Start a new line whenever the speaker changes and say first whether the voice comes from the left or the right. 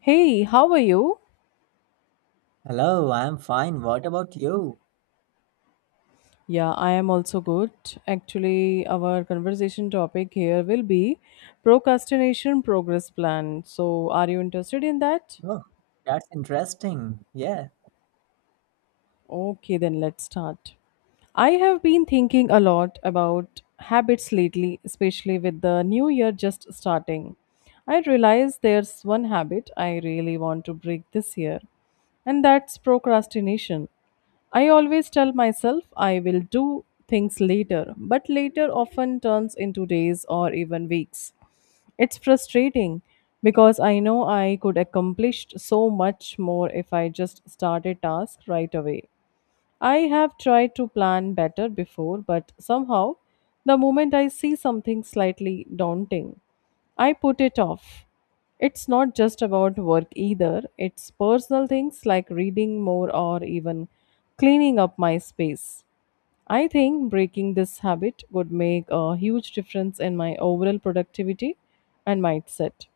left: Hey, how are you?
right: Hello, I'm fine. What about you?
left: Yeah, I am also good. Actually, our conversation topic here will be procrastination progress plan. So, are you interested in that?
right: Oh, that's interesting. Yeah.
left: Okay, then let's start. I have been thinking a lot about habits lately, especially with the new year just starting. I realize there's one habit I really want to break this year, and that's procrastination. I always tell myself I will do things later, but later often turns into days or even weeks. It's frustrating because I know I could accomplish so much more if I just started tasks right away. I have tried to plan better before, but somehow, the moment I see something slightly daunting, I put it off. It's not just about work either, it's personal things like reading more or even cleaning up my space. I think breaking this habit would make a huge difference in my overall productivity and mindset.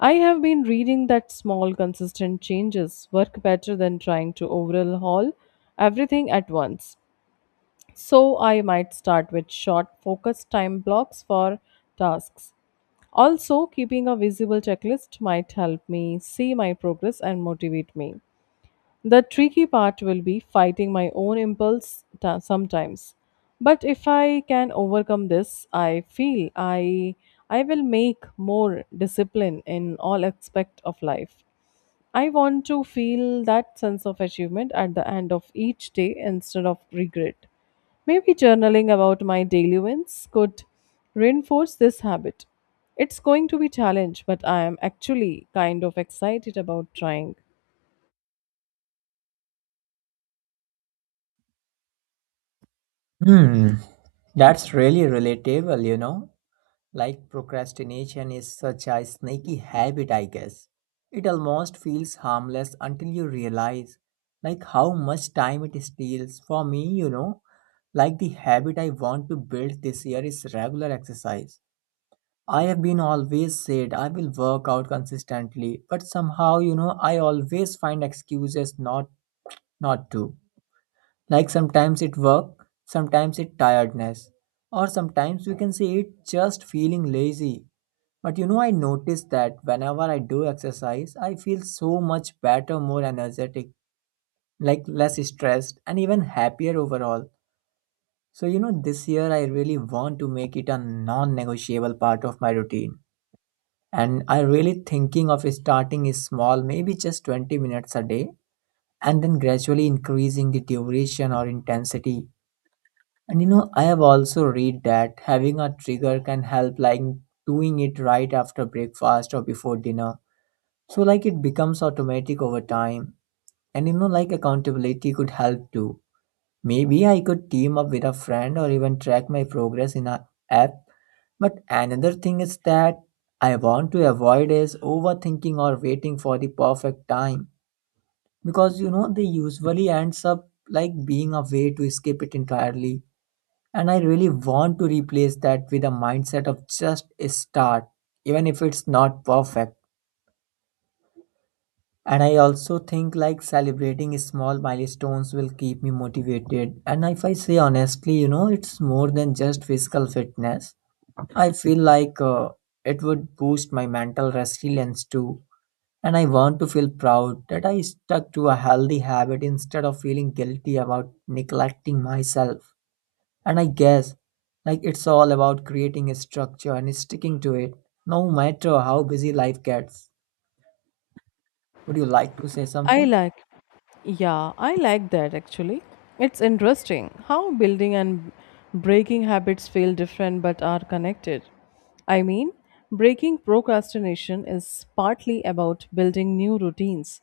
left: I have been reading that small, consistent changes work better than trying to overhaul everything at once. So, I might start with short, focused time blocks for tasks. Also, keeping a visible checklist might help me see my progress and motivate me. The tricky part will be fighting my own sometimes. But if I can overcome this, I feel I will make more discipline in all aspect of life. I want to feel that sense of achievement at the end of each day instead of regret. Maybe journaling about my daily wins could reinforce this habit. It's going to be challenge, but I am actually kind of excited about trying.
right: Hmm. That's really relatable, you know? Like procrastination is such a sneaky habit, I guess. It almost feels harmless until you realize like how much time it steals. For me, you know, like the habit I want to build this year is regular exercise. I have been always said I will work out consistently, but somehow, you know, I always find excuses not to. Like sometimes it work, sometimes it tiredness, or sometimes we can say it just feeling lazy. But you know, I notice that whenever I do exercise, I feel so much better, more energetic, like less stressed, and even happier overall. So, you know, this year I really want to make it a non negotiable part of my routine. And I really thinking of starting is small, maybe just 20 minutes a day, and then gradually increasing the duration or intensity. And you know, I have also read that having a trigger can help, like doing it right after breakfast or before dinner. So like it becomes automatic over time. And you know, like accountability could help too. Maybe I could team up with a friend or even track my progress in a app. But another thing is that I want to avoid is overthinking or waiting for the perfect time. Because you know, they usually ends up like being a way to escape it entirely. And I really want to replace that with a mindset of just a start, even if it's not perfect. And I also think like celebrating small milestones will keep me motivated. And if I say honestly, you know, it's more than just physical fitness. I feel like it would boost my mental resilience too. And I want to feel proud that I stuck to a healthy habit instead of feeling guilty about neglecting myself. And I guess like it's all about creating a structure and sticking to it, no matter how busy life gets. Would you like to say
left: I
right: something?
left: like Yeah, I like that actually. It's interesting how building and breaking habits feel different but are connected. I mean, breaking procrastination is partly about building new routines,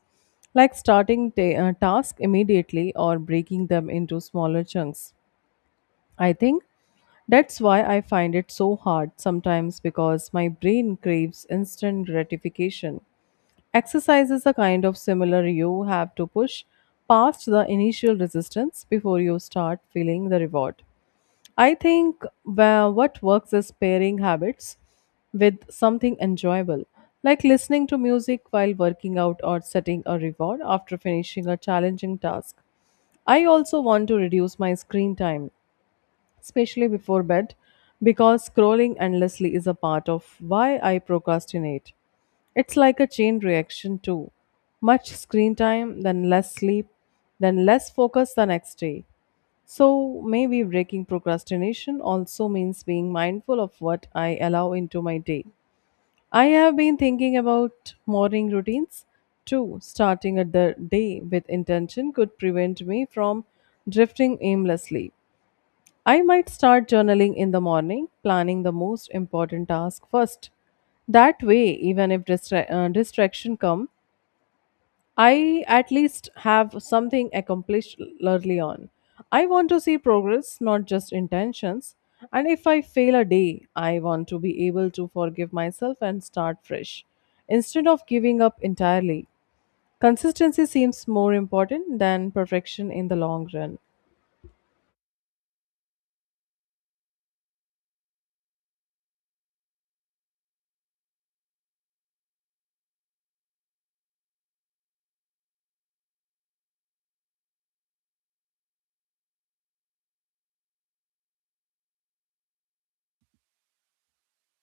left: like tasks immediately or breaking them into smaller chunks. I think that's why I find it so hard sometimes because my brain craves instant gratification. Exercise is a kind of similar. You have to push past the initial resistance before you start feeling the reward. I think what works is pairing habits with something enjoyable, like listening to music while working out or setting a reward after finishing a challenging task. I also want to reduce my screen time, especially before bed, because scrolling endlessly is a part of why I procrastinate. It's like a chain reaction too. Much screen time, then less sleep, then less focus the next day. So maybe breaking procrastination also means being mindful of what I allow into my day. I have been thinking about morning routines too. Starting at the day with intention could prevent me from drifting aimlessly. I might start journaling in the morning, planning the most important task first. That way, even if distraction come, I at least have something accomplished early on. I want to see progress, not just intentions. And if I fail a day, I want to be able to forgive myself and start fresh. Instead of giving up entirely, consistency seems more important than perfection in the long run.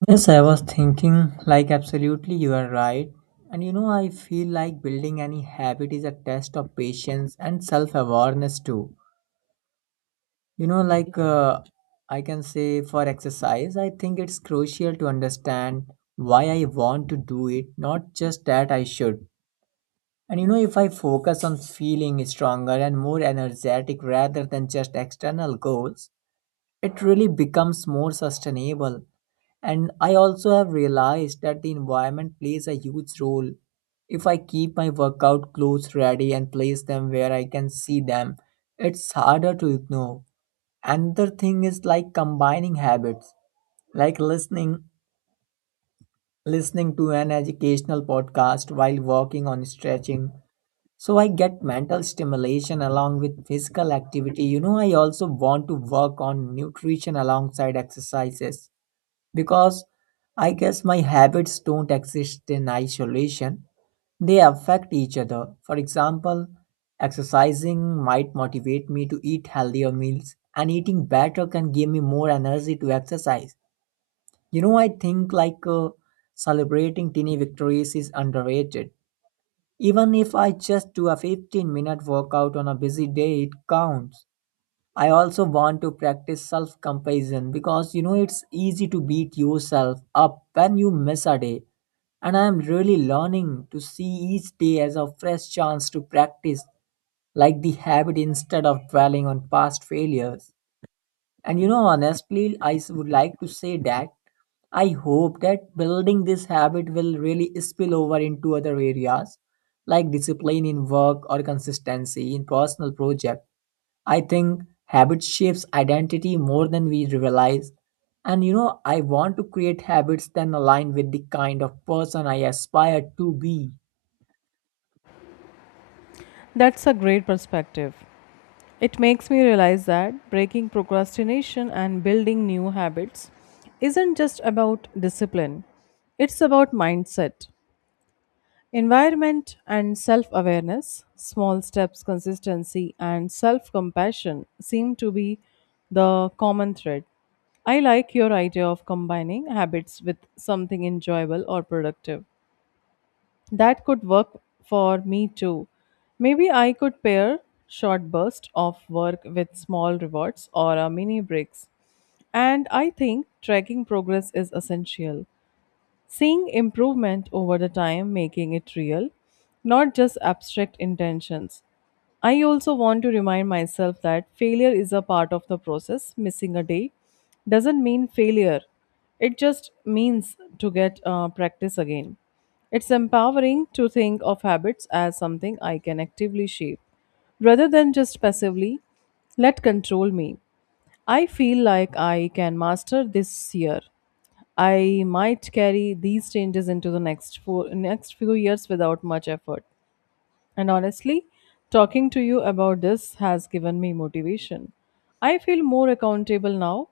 right: Yes, I was thinking, like, absolutely, you are right. And you know, I feel like building any habit is a test of patience and self awareness, too. You know, like, I can say for exercise, I think it's crucial to understand why I want to do it, not just that I should. And you know, if I focus on feeling stronger and more energetic rather than just external goals, it really becomes more sustainable. And I also have realized that the environment plays a huge role. If I keep my workout clothes ready and place them where I can see them, it's harder to ignore. Another thing is like combining habits, like listening to an educational podcast while working on stretching. So I get mental stimulation along with physical activity. You know, I also want to work on nutrition alongside exercises because I guess my habits don't exist in isolation. They affect each other. For example, exercising might motivate me to eat healthier meals, and eating better can give me more energy to exercise. You know, I think like celebrating tiny victories is underrated, even if I just do a 15-minute workout on a busy day, it counts. I also want to practice self compassion because you know it's easy to beat yourself up when you miss a day. And I am really learning to see each day as a fresh chance to practice like the habit instead of dwelling on past failures. And you know, honestly, would like to say that I hope that building this habit will really spill over into other areas, like discipline in work or consistency in personal project. I think habit shapes identity more than we realize. And you know, I want to create habits that align with the kind of person I aspire to be.
left: That's a great perspective. It makes me realize that breaking procrastination and building new habits isn't just about discipline, it's about mindset, environment, and self awareness. Small steps, consistency, and self compassion seem to be the common thread. I like your idea of combining habits with something enjoyable or productive. That could work for me too. Maybe I could pair short bursts of work with small rewards or a mini breaks. And I think tracking progress is essential. Seeing improvement over the time, making it real, not just abstract intentions. I also want to remind myself that failure is a part of the process. Missing a day doesn't mean failure, it just means to get practice again. It's empowering to think of habits as something I can actively shape rather than just passively let control me. I feel like I can master this year. I might carry these changes into the next few years without much effort. And honestly, talking to you about this has given me motivation. I feel more accountable now.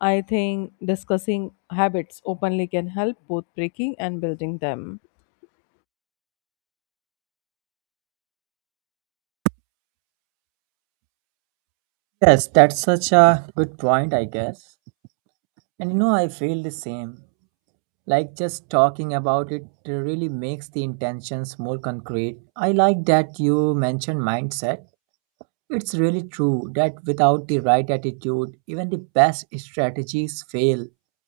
left: I think discussing habits openly can help both breaking and building them.
right: Yes, that's such a good point, I guess. And you know, I feel the same. Like just talking about it really makes the intentions more concrete. I like that you mentioned mindset. It's really true that without the right attitude, even the best strategies fail.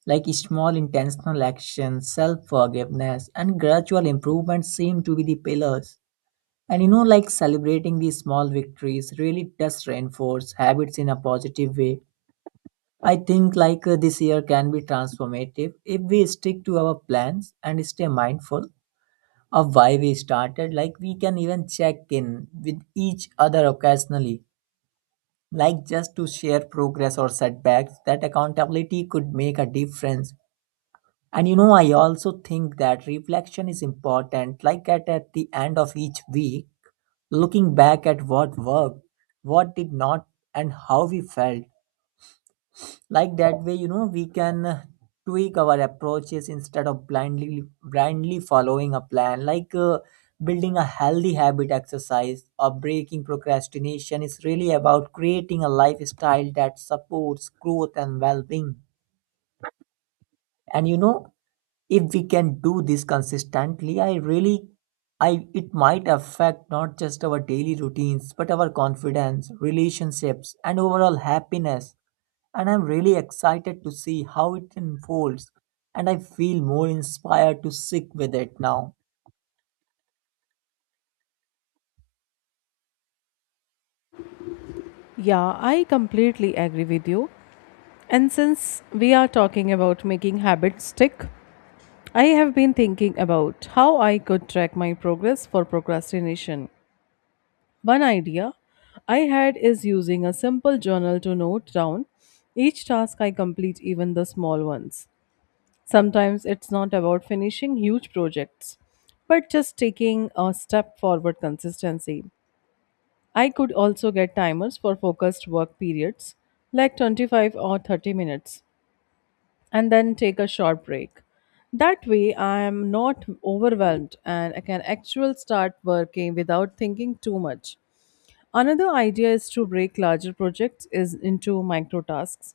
right: Like small intentional actions, self forgiveness, and gradual improvement seem to be the pillars. And you know, like celebrating these small victories really does reinforce habits in a positive way. I think like this year can be transformative if we stick to our plans and stay mindful of why we started. Like we can even check in with each other occasionally, like just to share progress or setbacks. That accountability could make a difference. And you know, I also think that reflection is important. Like at the end of each week, looking back at what worked, what did not, and how we felt, like that way you know we can tweak our approaches instead of blindly following a plan, like building a healthy habit exercise or breaking procrastination is really about creating a lifestyle that supports growth and well-being. And you know, if we can do this consistently, I it might affect not just our daily routines but our confidence, relationships, and overall happiness. And I'm really excited to see how it unfolds, and I feel more inspired to stick with it now.
left: Yeah, I completely agree with you. And since we are talking about making habits stick, I have been thinking about how I could track my progress for procrastination. One idea I had is using a simple journal to note down each task I complete, even the small ones. Sometimes it's not about finishing huge projects, but just taking a step forward consistency. I could also get timers for focused work periods like 25 or 30 minutes and then take a short break. That way, I am not overwhelmed and I can actually start working without thinking too much. Another idea is to break larger projects is into micro tasks.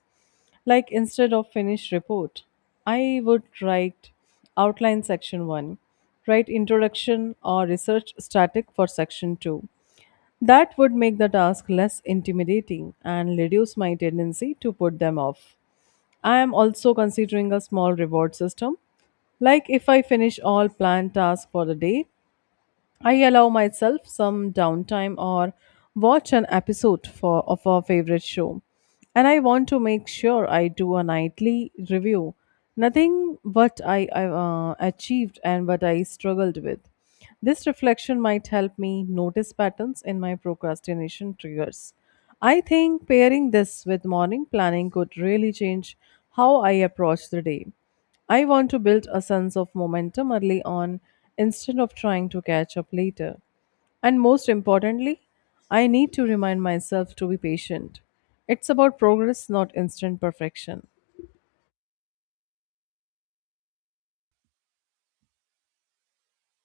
left: Like instead of finished report, I would write outline section 1, write introduction or research static for section 2 that would make the task less intimidating and reduce my tendency to put them off. I am also considering a small reward system, like if I finish all planned tasks for the day, I allow myself some downtime or watch an episode of a favorite show. And I want to make sure I do a nightly review. Nothing what I achieved and what I struggled with. This reflection might help me notice patterns in my procrastination triggers. I think pairing this with morning planning could really change how I approach the day. I want to build a sense of momentum early on instead of trying to catch up later. And most importantly, I need to remind myself to be patient. It's about progress, not instant perfection.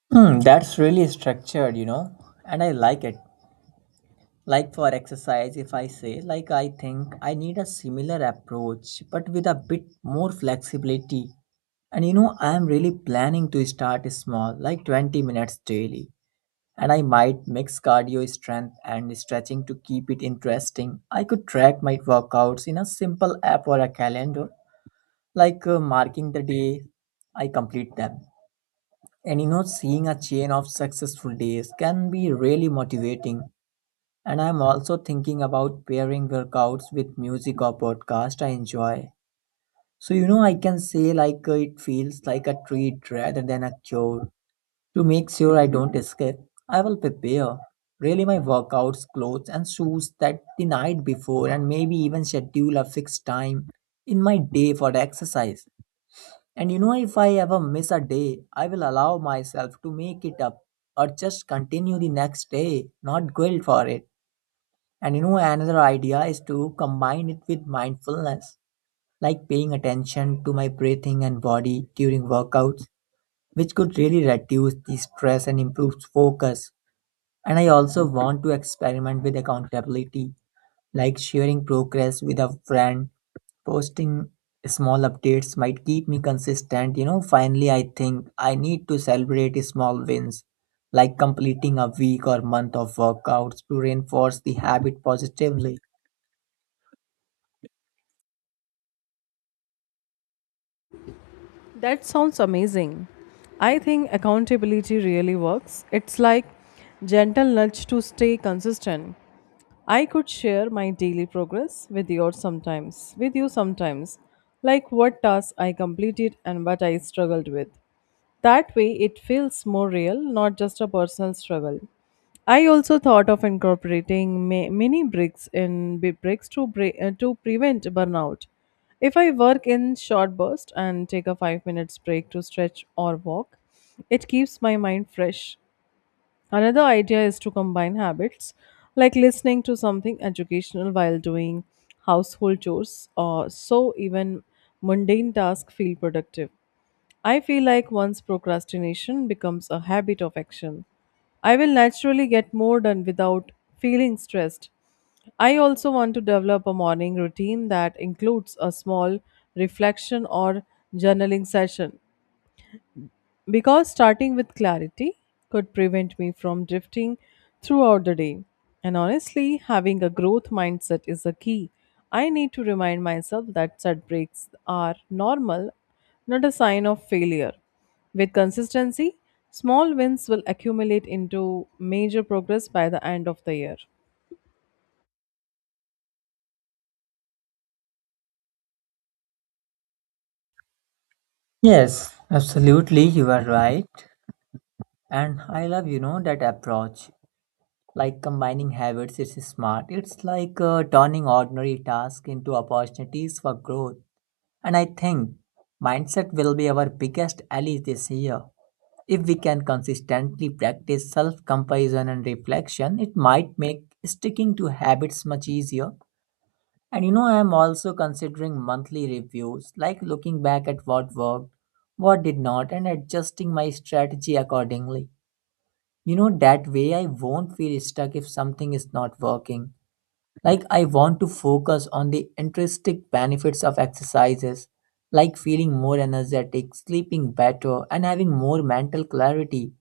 right: Hmm, that's really structured, you know, and I like it. Like for exercise, if I say, like, I think I need a similar approach, but with a bit more flexibility. And you know, I am really planning to start small, like 20 minutes daily. And I might mix cardio strength and stretching to keep it interesting. I could track my workouts in a simple app or a calendar, like marking the day I complete them. And you know, seeing a chain of successful days can be really motivating. And I'm also thinking about pairing workouts with music or podcast I enjoy. So, you know, I can say like it feels like a treat rather than a chore. To make sure I don't escape, I will prepare really my workouts, clothes, and shoes that the night before, and maybe even schedule a fixed time in my day for the exercise. And you know, if I ever miss a day, I will allow myself to make it up or just continue the next day, not guilt for it. And you know, another idea is to combine it with mindfulness, like paying attention to my breathing and body during workouts, which could really reduce the stress and improve focus. And I also want to experiment with accountability, like sharing progress with a friend, posting small updates might keep me consistent. You know, finally, I think I need to celebrate small wins, like completing a week or month of workouts to reinforce the habit positively.
left: That sounds amazing. I think accountability really works. It's like gentle nudge to stay consistent. I could share my daily progress with you sometimes, like what tasks I completed and what I struggled with. That way, it feels more real, not just a personal struggle. I also thought of incorporating mini breaks in bi- breaks to bre- to prevent burnout. If I work in short bursts and take a 5 minutes break to stretch or walk, it keeps my mind fresh. Another idea is to combine habits like listening to something educational while doing household chores, or so even mundane tasks feel productive. I feel like once procrastination becomes a habit of action, I will naturally get more done without feeling stressed. I also want to develop a morning routine that includes a small reflection or journaling session because starting with clarity could prevent me from drifting throughout the day. And honestly, having a growth mindset is a key. I need to remind myself that setbacks are normal, not a sign of failure. With consistency, small wins will accumulate into major progress by the end of the year.
right: Yes, absolutely, you are right. And I love, you know, that approach. Like combining habits, it's smart. It's like turning ordinary tasks into opportunities for growth. And I think mindset will be our biggest ally this year. If we can consistently practice self compassion and reflection, it might make sticking to habits much easier. And you know, I am also considering monthly reviews, like looking back at what worked, what did not, and adjusting my strategy accordingly. You know, that way I won't feel stuck if something is not working. Like, I want to focus on the intrinsic benefits of exercises, like feeling more energetic, sleeping better, and having more mental clarity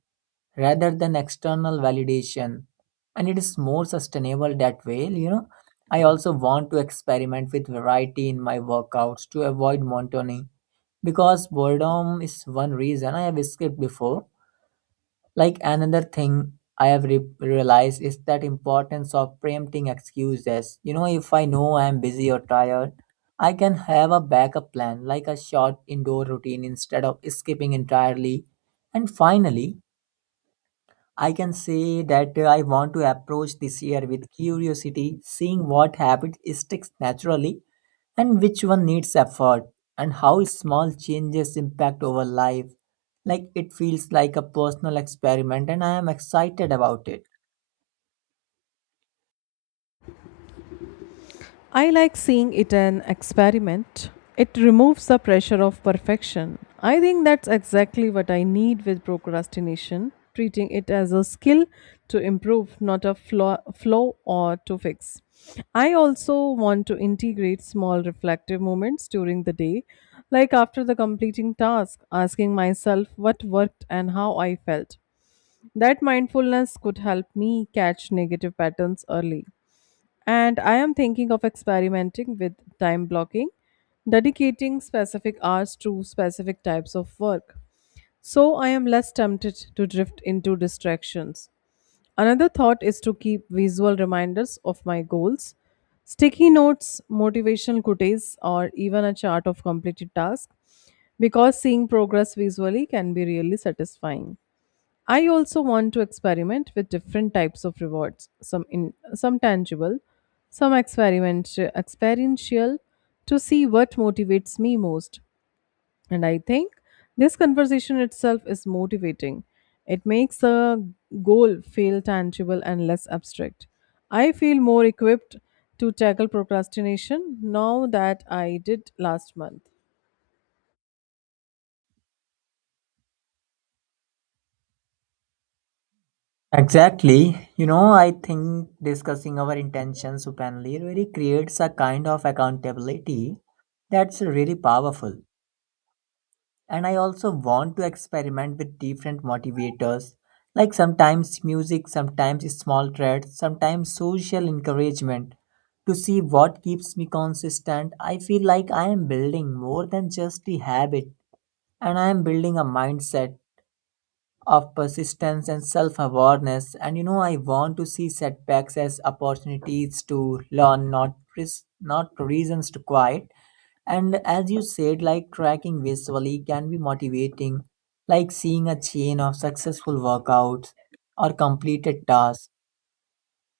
right: rather than external validation, and it is more sustainable that way. You know, I also want to experiment with variety in my workouts to avoid monotony because boredom is one reason I have escaped before. Like another thing realized is that importance of preempting excuses. You know, if I know I am busy or tired, I can have a backup plan, like a short indoor routine instead of skipping entirely. And finally, I can say that I want to approach this year with curiosity, seeing what habit sticks naturally and which one needs effort, and how small changes impact over life. Like it feels like a personal experiment, and I am excited about it.
left: I like seeing it an experiment. It removes the pressure of perfection. I think that's exactly what I need with procrastination, treating it as a skill to improve, not a flaw or to fix. I also want to integrate small reflective moments during the day, like after the completing task, asking myself what worked and how I felt. That mindfulness could help me catch negative patterns early. And I am thinking of experimenting with time blocking, dedicating specific hours to specific types of work. So I am less tempted to drift into distractions. Another thought is to keep visual reminders of my goals, sticky notes, motivational quotes, or even a chart of completed tasks because seeing progress visually can be really satisfying. I also want to experiment with different types of rewards, some in some tangible, some experiment experiential to see what motivates me most. And I think this conversation itself is motivating. It makes a goal feel tangible and less abstract. I feel more equipped to tackle procrastination now that I did last month.
right: Exactly. You know, I think discussing our intentions openly really creates a kind of accountability that's really powerful. And I also want to experiment with different motivators, like sometimes music, sometimes small threads, sometimes social encouragement, to see what keeps me consistent. I feel like I am building more than just a habit, and I am building a mindset of persistence and self awareness. And you know, I want to see setbacks as opportunities to learn, not reasons to quit. And as you said, like tracking visually can be motivating, like seeing a chain of successful workouts or completed tasks.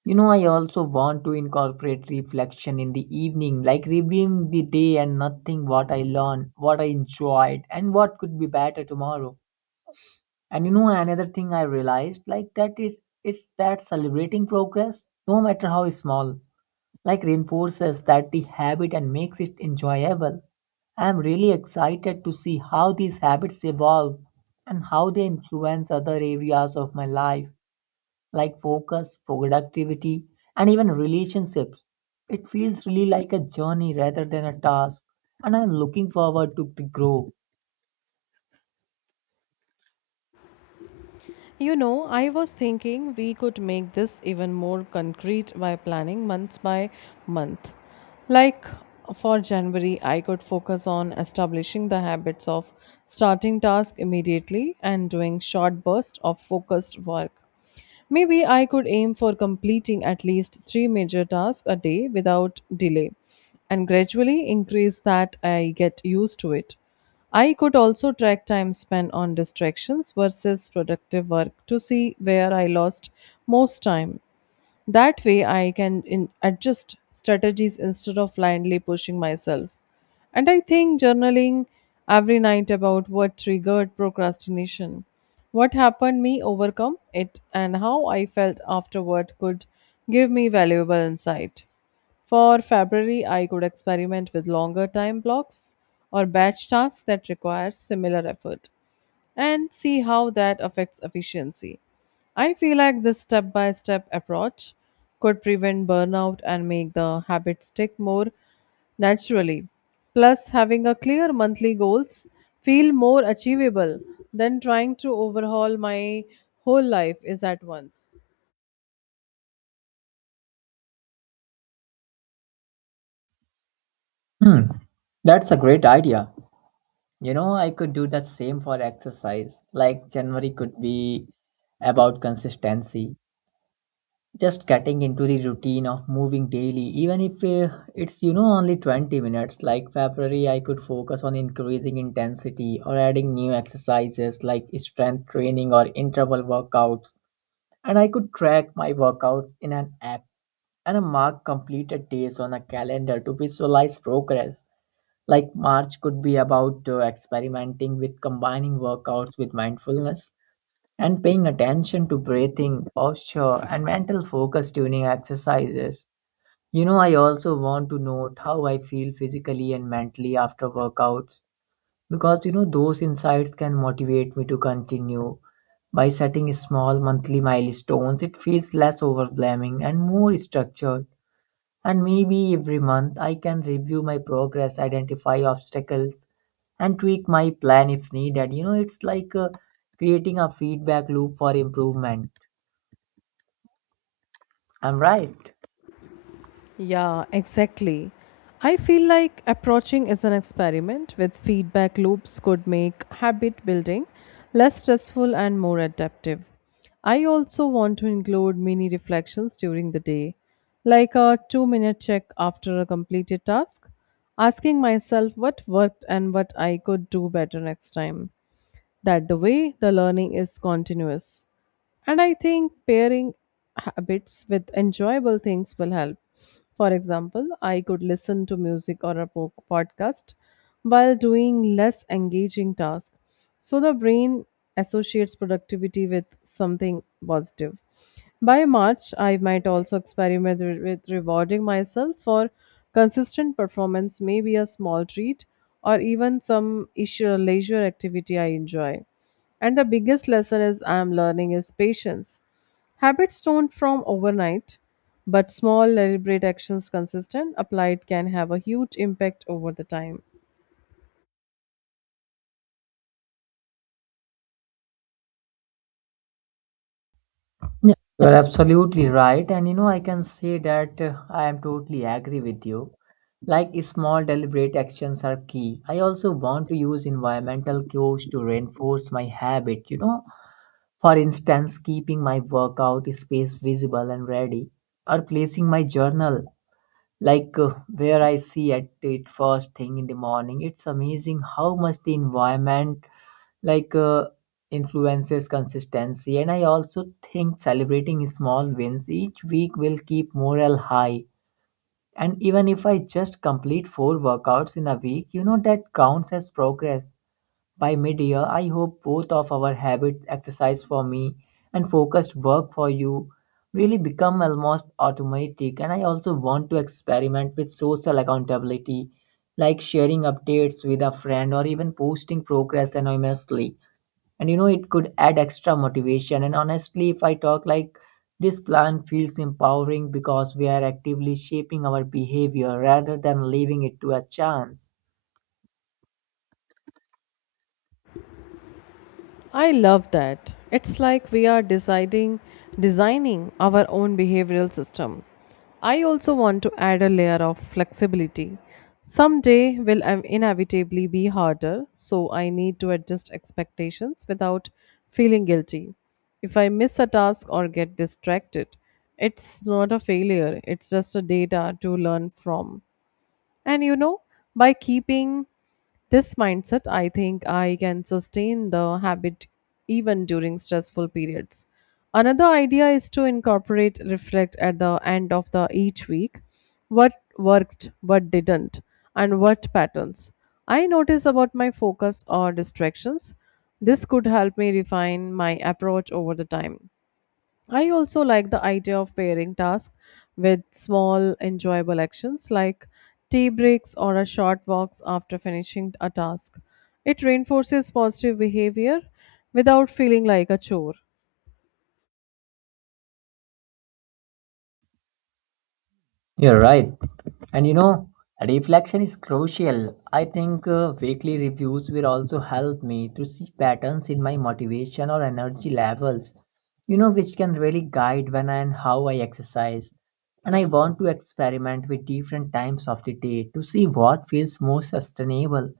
right: You know, I also want to incorporate reflection in the evening, like reviewing the day and nothing what I learned, what I enjoyed, and what could be better tomorrow. And you know, another thing I realized, like, that is it's that celebrating progress, no matter how small, like reinforces that the habit and makes it enjoyable. I am really excited to see how these habits evolve and how they influence other areas of my life, like focus, productivity, and even relationships. It feels really like a journey rather than a task, and I'm looking forward to the grow.
left: You know, I was thinking we could make this even more concrete by planning months by month. Like for January, I could focus on establishing the habits of starting tasks immediately and doing short bursts of focused work. Maybe I could aim for completing at least three major tasks a day without delay and gradually increase that I get used to it. I could also track time spent on distractions versus productive work to see where I lost most time. That way, I can adjust strategies instead of blindly pushing myself. And I think journaling every night about what triggered procrastination, what happened me overcome it, and how I felt afterward could give me valuable insight. For February, I could experiment with longer time blocks or batch tasks that require similar effort and see how that affects efficiency. I feel like this step by step approach could prevent burnout and make the habit stick more naturally. Plus, having a clear monthly goals feel more achievable than trying to overhaul my whole life is at once.
right: Hmm, that's a great idea. You know, I could do the same for exercise. Like January could be about consistency, just getting into the routine of moving daily, even if only 20 minutes. Like February, I could focus on increasing intensity or adding new exercises like strength training or interval workouts. And I could track my workouts in an app and mark completed days on a calendar to visualize progress. Like March could be about experimenting with combining workouts with mindfulness and paying attention to breathing, posture, and mental focus during exercises. You know, I also want to note how I feel physically and mentally after workouts because you know those insights can motivate me to continue. By setting small monthly milestones, it feels less overwhelming and more structured. And maybe every month I can review my progress, identify obstacles, and tweak my plan if needed. You know, it's like creating a feedback loop for improvement. I'm right.
left: Yeah, exactly. I feel like approaching is an experiment with feedback loops could make habit building less stressful and more adaptive. I also want to include mini reflections during the day, like a 2 minute check after a completed task, asking myself what worked and what I could do better next time. That the way the learning is continuous. And I think pairing habits with enjoyable things will help. For example, I could listen to music or a podcast while doing less engaging tasks. So the brain associates productivity with something positive. By March, I might also experiment with rewarding myself for consistent performance, maybe a small treat or even some issue, leisure activity I enjoy. And the biggest lesson is I am learning is patience. Habits don't form overnight, but small deliberate actions consistent applied can have a huge impact over the time.
right: Yeah. You're absolutely right. And you know, I can say that I am totally agree with you. Like small deliberate actions are key. I also want to use environmental cues to reinforce my habit, you know. For instance, keeping my workout space visible and ready, or placing my journal like where I see at it first thing in the morning. It's amazing how much the environment, like influences consistency. And I also think celebrating small wins each week will keep morale high, and even if I just complete four workouts in a week, you know, that counts as progress. By mid year, I hope both of our habit, exercise for me and focused work for you, really become almost automatic. And I also want to experiment with social accountability, like sharing updates with a friend or even posting progress anonymously. And you know, it could add extra motivation. And honestly, if I talk like this plan feels empowering because we are actively shaping our behavior rather than leaving it to a chance.
left: I love that. It's like we are deciding designing our own behavioral system. I also want to add a layer of flexibility. Someday will inevitably be harder, so I need to adjust expectations without feeling guilty. If I miss a task or get distracted, it's not a failure, it's just a data to learn from. And you know, by keeping this mindset, I think I can sustain the habit even during stressful periods. Another idea is to incorporate reflect at the end of the each week what worked, what didn't, and what patterns. I notice about my focus or distractions. This could help me refine my approach over the time. I also like the idea of pairing tasks with small, enjoyable actions like tea breaks or a short walks after finishing a task. It reinforces positive behavior without feeling like a chore.
right: You're right. And you know, reflection is crucial. I think weekly reviews will also help me to see patterns in my motivation or energy levels, you know, which can really guide when and how I exercise. And I want to experiment with different times of the day to see what feels more sustainable,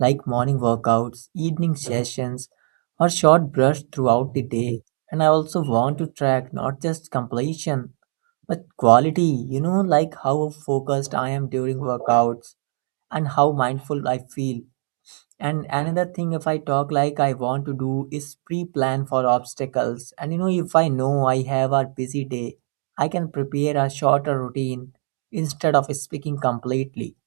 right: like morning workouts, evening sessions, or short brush throughout the day. And I also want to track not just completion but quality, you know, like how focused I am during workouts and how mindful I feel. And another thing, if I talk like I want to do is pre plan for obstacles. And you know, if I know I have a busy day, I can prepare a shorter routine instead of speaking completely.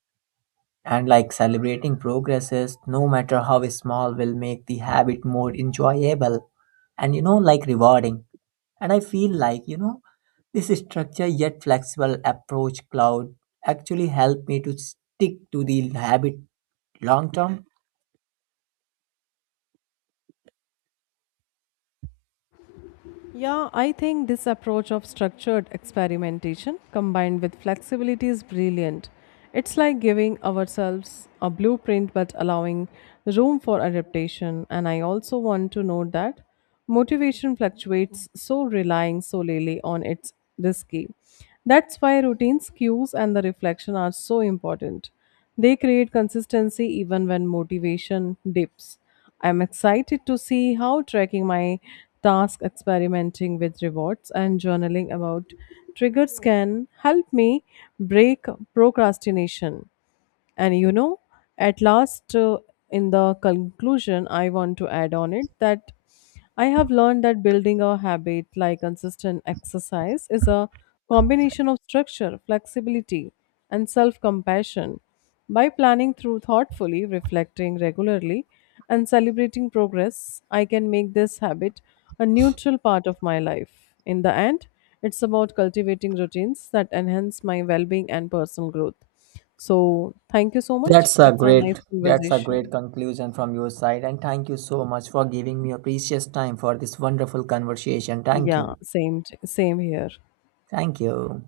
right: And like celebrating progresses, no matter how small, will make the habit more enjoyable and, you know, like rewarding. And I feel like, you know, this structure yet flexible approach cloud actually helped me to stick to the habit long term.
left: Yeah, I think this approach of structured experimentation combined with flexibility is brilliant. It's like giving ourselves a blueprint but allowing room for adaptation. And I also want to note that motivation fluctuates, so relying solely on it's risky. That's why routines, cues, and the reflection are so important. They create consistency even when motivation dips. I'm excited to see how tracking my task, experimenting with rewards, and journaling about triggers can help me break procrastination. And you know, at last, in the conclusion, I want to add on it that I have learned that building a habit like consistent exercise is a combination of structure, flexibility, and self compassion. By planning through thoughtfully, reflecting regularly, and celebrating progress, I can make this habit a neutral part of my life. In the end, it's about cultivating routines that enhance my well being and personal growth. So thank you so much.
right: That's a
left: It's a nice
right: great that's a great
left: conversation.
right: conclusion from your side, and thank you so much for giving me your precious time for this wonderful conversation. Thank
left: Yeah,
right: you.
left: same here.
right: Thank you.